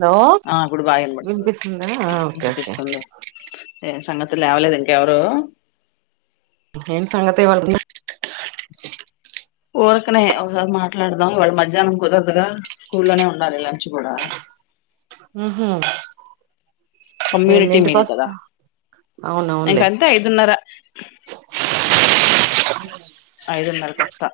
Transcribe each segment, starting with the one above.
Hello ఆ ఇప్పుడు బాగాన పడుతుంది వినిపిస్తుందా ఆ ఓకే అనిపిస్తుంది సంగతు లేవలేదు ఇంకెవరు ఏన్ సంగతే వాళ్ళకు ఊరికనే ఒకసారి మాట్లాడదాం వాళ్ళు మధ్యాహ్నం కుదరదుగా స్కూల్లోనే ఉండాలి లంచ్ కూడా ఉహ కమ్యూనిటీ ఎన్నింటికి మీల్ కదా వస్తా అవునవునులే ఇంకంతే ఐదున్నర ఐదున్నరకు వస్తా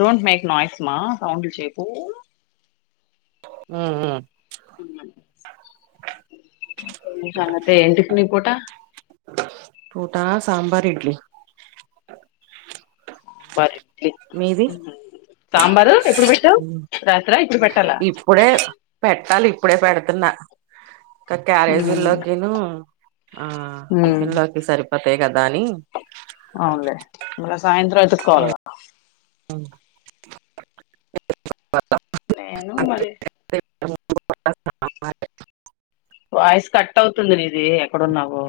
డోంట్ మేక్ నయస్మా సౌండ్లు చేపు ఆ ఆ తే ఏంటికిని పోటా టోటా సాంబార్ ఇడ్లీ బర మీది సాంబారు ఎప్పుడు పెట్టావు రాత్ర ఇప్పుడు పెట్టాలా అప్పుడ ప ఎడుతున్న ఇ క్యారేజీ ఉమ్, లోకిను ఆ ఉమ్, టిఫిన్ లోకి సరిపోతాయి కదా అని అవునులే ఇ సాయంత్రం ఎతుట్కోవాలిగా అ నను మరి వాయిస్ కట్ అవుతుంది నీది ఎక్కడున్నావు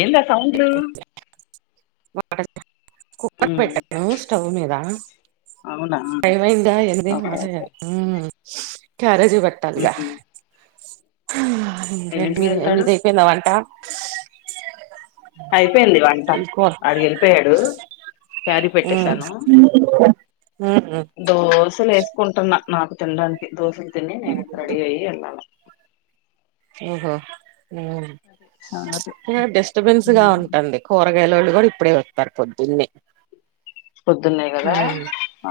ఏంద సౌండ్లు కుక్కర్ ఉమ్, పెట్టాను స్టవ్ మీద అవునా పైమైందా ఎంత మ ఓకే ఓకే క్యారేజీ పట్టాలిగా ఉమ్, ఎన్నింటికి మీరు వెళ్తాడు మీద అయిపోయిందవంట అయిపోయింది వంట ఇంకో ఆడికి వెళ్ళిపోయాడు క్యారీ ఉమ్ పెట్టేశాను ఉమ్ దోసలు వేసుకుంటున్నా నాకు తినడానికి దోశలు తిని నేన రెడీ అయ్యి వెళ్ళాను ఓహో సంగతి డిస్టబెన్స్ గా ఉమ్, ఉంటుంది కూర యల వాళ్ళు కూడా ఇప్పుడే వస్తారు పొద్దున్నే పొద్దున్నే కదా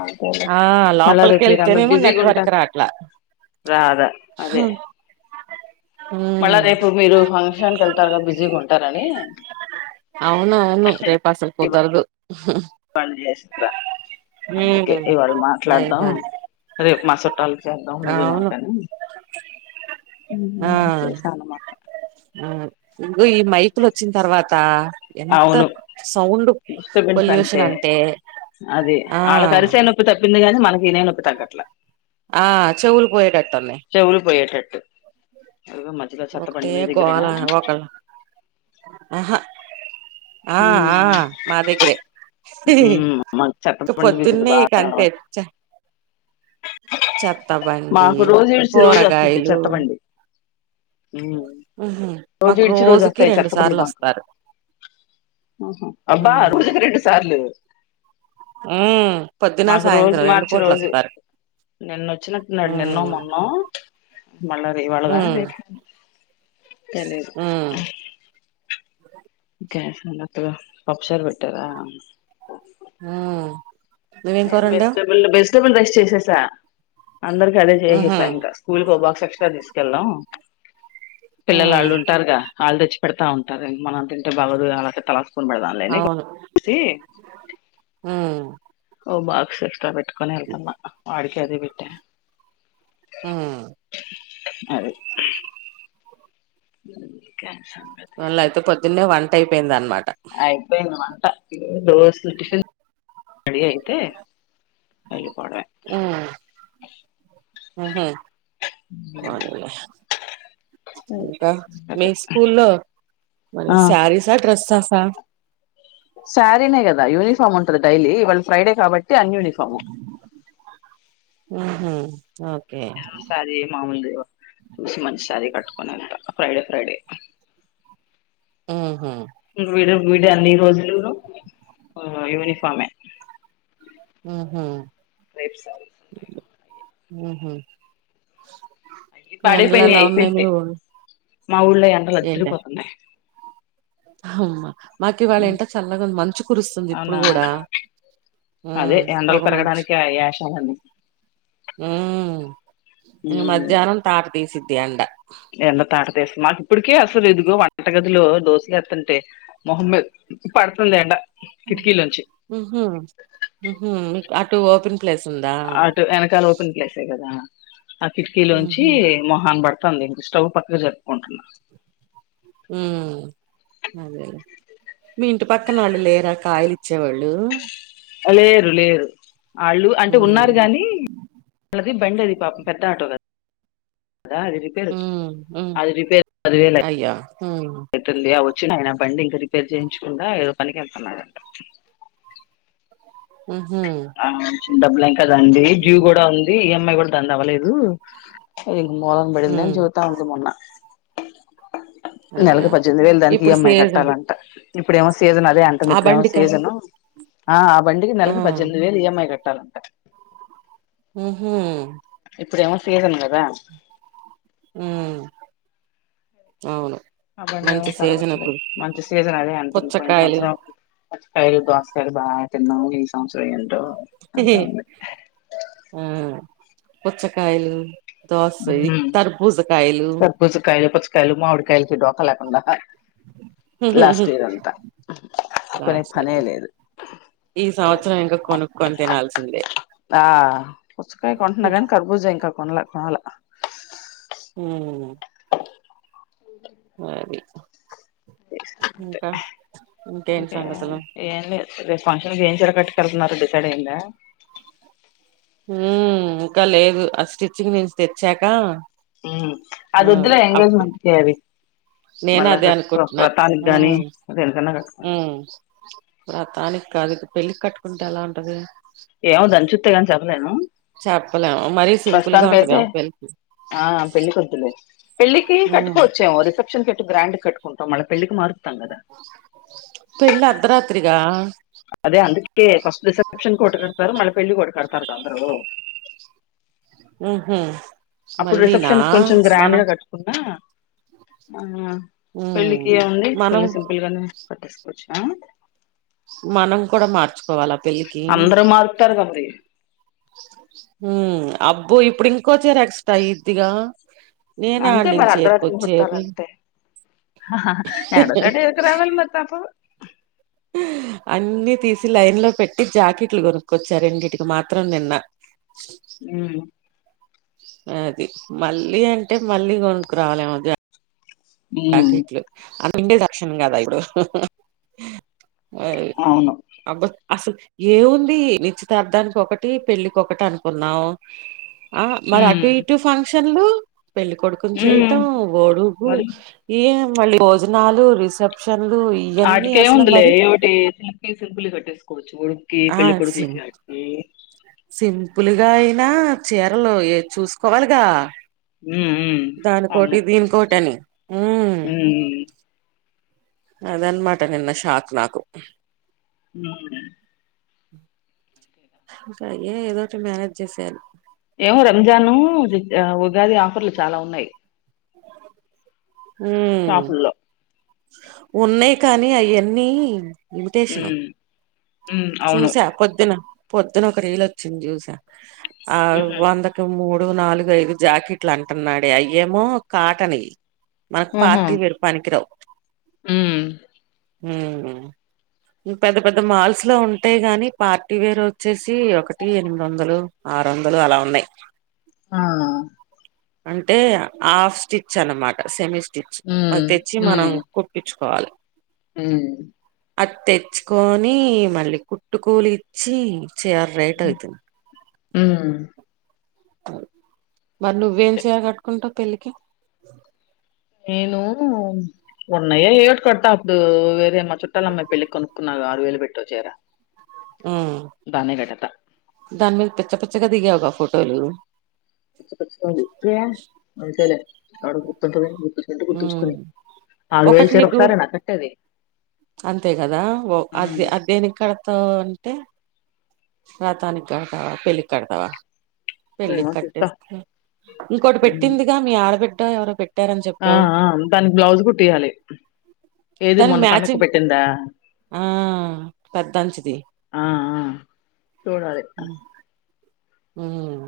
అంతేలే ఆ మళ్ళా రేపు లోపలికిళ్తేనిమ నెట్వర్క్ రా అట్లా రాధా అదే మళ్ళా ఉమ్ రేపు మీరు ఫంక్షన్కి వెళ్తారుగా బిజీగా ఉంటారని అవునవును రేపా స్వల్పు దార్దు పని చేస్తా అందుకే ఇవాళ మాట్లాడదాం అయిపోది రేప్ మా సుట్టాల్ చేద్దాం అవును [unintelligible] ఆ చేశానమాట ఇదుగో ఈ మైకులు వచ్చిన తర్వాత ఎంత అవును సౌండ్ పొల్యూషన్ అంటే [unintelligible] అది వాళ్ళ కరిసే నొప్పి తప్పింది కాని మనకి ఇనే నొప్పి తగ్గట్ల ఆ చెవులు పోయేటట్టున్నాయ్ చెవులు [unintelligible] మధ్యలో ఒకటే చెత్తబండి మీ గోల దగ్గరేనా ఒకల్ అహా ఆ అ ఉమ్ మా దగ్గరే ఉమ్, మాకు ఇంత చెత్తబండి విసులు పొద్దున్నే ఇక బాగా అంతె అలవాటు చ్చ చెత్తబండి మాకు రోజు ఇడిచి రోజు వస్తుంది కూరగాయలు చెత్తబండి ఉమ్, అహ రోజు మాకు ఇడిచి రోజు రోజుకి వస్తాయి రెండు చెత్తబండ్లు సార్లు మాకు వస్తారు అబ్బా ఉమ్ రోజుకు రెండు సార్లు ఉమ్ పొద్దున మాకు రోజు సాయంత్రం రెండు మార్చి పూట్ల రోజు వస్తారు నిన్న వచ్చినట్టున్నాడు ఉమ్ నిన్నో మొన్నో మళ్ల రివాళ్ళ ఉమ్ రేపు తెలిదు ఉమ్ ఒకే [unintelligible] పప్పు చార్ పెట్టార ఆ నేన్ వెజిటబుల్ వెజిటెబుల్ రైస్ చేసేసా అందరికి అదే ఉహు చేసేసా ఇంకా స్కూల్కి ఓ బాక్స్ ఎక్స్ట్రా తీసుకెళ్దాం పిల్లలు ఉమ్ వాళ్ళు ఉంటారుగ వాళ్ళ తెచ్చి పెడతా ఉంటారు మనం తింటే బాగోదు గా [unintelligible] స్పూన్ పెడదాం లే అని అవును చూసి ఉమ్ ఓ బాక్స్ ఎక్స్ట్రా పెట్టుకొని వెళ్తున్నా వాడికి అద్ పెట్ట మ్ ఇంక వాల్లయితే పొద్దున్నే వంట అయిపోయింది అన్ అయిపోయింది వంట రోజ్ కి టిఫిన్ రెడి అయితే వెళ్ళి పోవడమె ఉమ్ ఉహు పోనీలె ఇంకా మీ అదే స్కూల్లో మరి స్యాసీస డ్రస్సెస్సా సారీ నే కదా యూనిఫార్మ్ ఉంటు డైలీ ఇవాళ ఫ్రైడే కాబట్టి అన్ యూనిఫాము ఊహు ఏదో శారీ మామూల్ది చూసి మంచి శారీ కట్టుకుని ఫ్రైడే ఫ్రైడే ఉహు [inaudible] అన్ని రోజులు ను యూనిఫామే ఊహు రేపు శారీస్ ఉంటాయి ఉహు అవి ఫ్యాన్ల [inaudible] మాఊళ్లో ఎండల అధ్రి పోతున్నాయి హమ్మా మాకివాళ ఏంట చల్లగా మంచు కురుస్తుంది ఇప్పుడు అవునా కూడ అదే ఎండల్ పెరగడానికి ఆ ఏషాలన్ని ఉమ్ ఇక మధ్యాహ్నం తాట తీసిద్దిి ఎండ ఎండ తాటతేస్త మాక్ ఇప్పటికే అసలు ఇదుగో వంటగదిలో దోశలు ఎత్తుంటే మొహమ్మద్ పడుతుండె ఎండ కిటికీలోంచి ఉహు ఉహు అటు ఓ అటు వెనకాల ఓపెన్ ప్లేసే కదా ఆ కిటికీలోంచి ఉహు మొహాన్ పడుతంది ఇంక స్టవ్ పక్కకు జరుపుకుంటున్నా మ్ అదేలే మీ ఇంటి పక్కన వాళ్ళు లేరా కాయలి ఇచ్చేవాళ్ళు లేరు లేరు వాళ్ళు అంటే ఉమ్ ఉన్నారు గాని అది బండ్ అది పాప పెద్ద ఆటో కాదు అదా అది రిపేర్ ఉమ్ ఉమ్ అది రిపేర్ పదివేలు అయ్యో ఉమ్ అవుతుంది వచ్చిన అయినా బండి ఇంకా రిపేర్ చేయించకుండా ఏదో పనికి వెళ్తున్నారంట ఉహు డబ్బులు ఇంకా దండి డ్యు ఉమ్ కూడా ఉంది ఈఎంఐ కూడా దాండి అవ్వలేదు మోహన్ పడింది అని ఉమ్ చవతా ఉంది మొన్న నెలకు అయ్యో పద్దెనిమిది వేలు దానికి ఇప్పుడు ఈఎంఐ సీజన్ కట్టాలంట ఇప్పుడేమో సీజన్ అదే అంట ఆ ఇప్పుడేమో బండికా సీజన్ ఆ ఆ బండికి నెలకి ఆ పద్దెనిమిది వేలు ఈఎంఐ క చాలంట ఉహు ఇప్పుడమో సీజన్ గదా మ్ అవును అబండి మంచి ఏమో సీజన్ కలగతులేదు అప్పుడు మంచి సీజన్ అదే అంటుంది పోయిన పుచ్చకాయలు సంవత్సరం పిచ్చి కాయలు దోస కాయలు బాగా తిన్నాం ఈ సంవత్సరం ఎమ్ ఆ పుచ్చకాయలు దోస ఇ ఉమ్ తర్ భుజ కాయలు కలు మావిడికాయలకి డోకా లేకుండా లాస్ట్ ఇయర్ అంతా కొనే పనే లేదు ఈ సంవత్సరం ఇంకా కొనుక్కొని తినాల్సిందే ఆ పుచ్చకాయ కొంటున కాని కర్బూజ ఇంకా కొనలె కొనలా మ్ మరి అంతే ఇంకా ఇంకాఎమ్ సంగతులు ఫంక్షన్కి ఏం చిరకట్టుక వెళ్తున్నారు డిసైడ్ అయిందా ఉ ఇంకా లేదు ఆ స్టిచ్చింగ్ నుంచి తెచ్చాక ఉ అదివద్దు ఉమ్ లె అప్పుడు ఎంగేజ్మెంట్ కి అది నేను అదే అనుకుంటున్నా దేనికన్నా కట్టుకో ఉ వ్రతానిక్ కాదు పెళ్ళికి కట్టుకుంటే ఎలా ఉంటది ఏమె దాన్ని చుత్తేగాని చెప్పలేను చెప్పలేము మరీ సింపుల్ గా ప్రస్తుతానికి అయితే ఉంటదేమో పెళ్లి ఆ పెళ్ళి కొద్దు లే పెళ్లికి ఉమ్ కటుకోవచ్చు ఎమో రిసెప్షన్ కట్టి బ్రాండ్ కట్టుంటాం మళ్ళ పెళ్లికి మార్ పెళ్లి అర్ధరాత్రిగా అదే అందుకే ఓకే ఫస్ట్ రిసెప్షన్ ఒకటి కడతారు మళ్ళీ పెళ్లికి ఒకటి కడతారు అందరు ఉ హమ్ అప్పుడు రిసెప్షన్స్ కొంచెం గ్రాండ్గా కట్టుకున్నా ఆ ఉమ్ పెళ్ళకి ఎవుంది మనం సింపుల్ గానే కట్టేసుకోవచ్చు మనం కూడా మార్చుకోవాలి ఆ పెళ్లికి అందరూ మారుతారుగా మరి హు అబ్బో ఇప్పుడు ఇంకో చిరా ఎక్స్టా అయి ద్దిగా అంతే మరి అర్ధరాత్రి ముహూర్తాలు అంతే ఎడ చటికు రావాల ముహూర్తం అప్ప [inaudible] అన్ని తీసి లైన్ లో పెట్టి జాకెట్లు కొనుక్కొచ్చారు రెండిన్నిటికి మాత్రం నిన్న ఉమ్ అది మళ్ళీ అంటే మళ్ళీ కొనుకు రవాలేము ఉమ్ జాకీట్ ట్లు తక్షన్ కదా ఇప్పుడు అ అవును అబ్బా అసలు ఏముంది నిచ్చిత్తార్థానికి ఒకటి పెళ్ళకి ఒకటి అనుకున్నాం ఆ మరి ఉమ్ అటు ఇటు ఫంక్షన్లు పెళ్లి కొడుకుని ఉమ్ చేయటం ఓడుగు మరి మళ్ళీ భోజనాలు రిసెప్షన్ ఆటికేం ఉంది లే ఏమిటి పిస్ల కట్టేసుకోవచ్చు కి పెళ్లి కొడుకులకి ఆటికి సింపుల్గా అయినా చీరలు ఏ చూసుకోవాలిగా ఉమ్ ఉమ్ అవును దానికోటి దీనికోటని ఉమ్ అదన్న మాట నిన్న షాక్ నాకు ఉమ్ లే ఇంకా అయే ఏదోఒకటి మేనేజ్ చేసేయాలి యా ఉగాది ఆఫర్లు చాలా ఉన్నాయి ఉమ్ షాపుల్లో ఉన్నాయి కానీ అయన్నీ లిమిటేషను ఉమ్ ఉమ్ అవును చూసా పొద్దున పొద్దున ఒక రీలు వచ్చింది చూసా ఆ ఉహు వందకి మూడు నాలుగు ఐదు జాకెట్లు అంటున్నాడే అయ్యేమో కాటన్యీ మనకు ఉహు పార్టీ వేర్కి పనికి రావు ఉమ్ ఉమ్ పెద్ద పెద్ద మాల్స్ లో ఉంటయ్ గాని పార్టీ వేర్ వచ్చేసి ఒకటి ఎనిమిది వందలు ఆరు వందలు అలా ఉన్నాయి ఆ అంటే హాఫ్ స్టిచ్ అనమాట సెమీ స్టిచ్ మది ఉమ్ తెచ్చి మనం ఉమ్ కుట్టించు కోవాలి ఉమ్ అది తెచ్చుకొని మళ్ళీ కుట్టుకూలి ఇచ్చి చేయలి రేట్ అయితుంది ఉమ్ మరి నువ్వేం చీర కట్టుకుంటావు పెళ్ళికి నేను ఉన్నాయే ఏవిటి కడతా అప్పుడు వేరే మా చుట్టాల అమ్మాయి పెళ్ళి కొనుక్కున్నా ఆరు వేలు పెట్టి ఓ చిరా ఉమ్ దాని మీద పిచ్చపిచ్చగా దిగావుగా ఫోటోలు పిచపిచ్చాగా నా ఎప్పుడే అంతేలే ఎవడికి గుర్తు ఉంటది గుర్తుంటే ఉమ్ గుర్తుంచుకుని ఆరు వేలు ఒకటి చీర నీకు ఒకసారే నా కట్టేది అంతే కదా అద్ హ్మ్ అదేనికి కడతావ్ టె రదానికి కడతావా పెళ్లికి కడతావా ఏమో చూస్తా ఇంకోటి పెట్టిందిగా మీ ఆడబిడ్డ ఎవరొ పెట్టార ఆఆ దానికి బ్లౌజ్ కుట్టియాలి ఏది దానికి మొన్న పండుగకు మ్యాచింగ్ పెటిందా ఆ పెద్దంచిది ఆ ఆ చూడాలి ఉమ్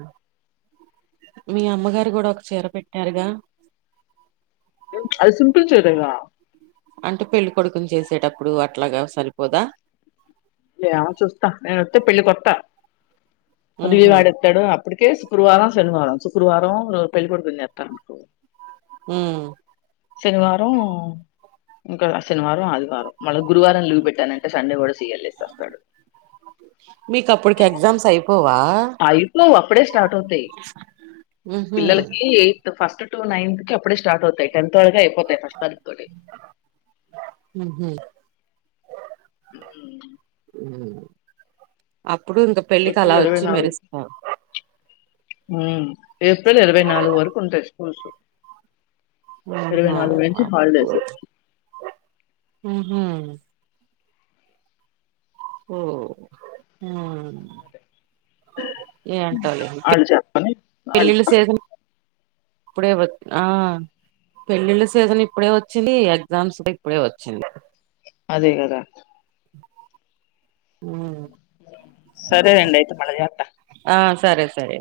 మీ అమ్మగారు కూడా ఒక చీర పెట్టారుగా అది సింపుల్ చీరెగా అంటే పెళ్ళి కొడుకుని చేసేటప్పుడు అట్లాగా సరిపోదా యేవో చూస్తా నేను వొతే పెళ్లికి వత్తా ఉహు అభిగాడోతాడు అప్పుటికే శుక్రవారం శనివారం శుక్రవారం పెళ్ళి కొడుకున్ని చెత్తరానుకో ఉమ్ శనివారం ఇంకో శనివారం ఆదివారం మళ్ళీ గురువారం లీవ్ పెట్టానంటే సండే కూడా సి ఎల్ సస్తాడు మీకు అప్పటికి ఎగ్జామ్స్ అయిపోవా ఆ ఇట్లో అప్పుడే స్టార్ట్ అవుతాయి ఉహు పిల్లలకి ఎయిట్త్ ఫిస్ట్ టు నైన్త్ కి అప్పుడే స్టార్ట్ అవుతాయి టెన్త్లోకే అయిపోతాయి ఫస్ట్ తారీక్ తోటి ఉహు ఉమ్ ఉ ఉమ్ అప్పుడు ఇంక పెళ్ళి కల ఏప్రిల్ ఇరవై వచ్చి నాలుగు మెరుస్తా ఉమ్ ఏప్రిల్ ఇరవై నాలుగు వరకు ఉంటాయి స్కూల్స్ ఇరవై ఉహు నాలుగు నుంచి అబ్బో. హాలిడేస్ హామ్ ఉమ్. ఏంటో లే. వాళ్ళు చెప్పని వాళ్ళు ఇప్పుడే వద్ ఆ. పెళ్ళిళ్ళ సేజన్ ఇప్పుడే వచ్చింది ఎగ్జామ్స్ ఇప్పుడే వచ్చింది. దిగదట. ఉమ్ సరే అండి అయితే మల్ల చేత. ఆ సరే సరే.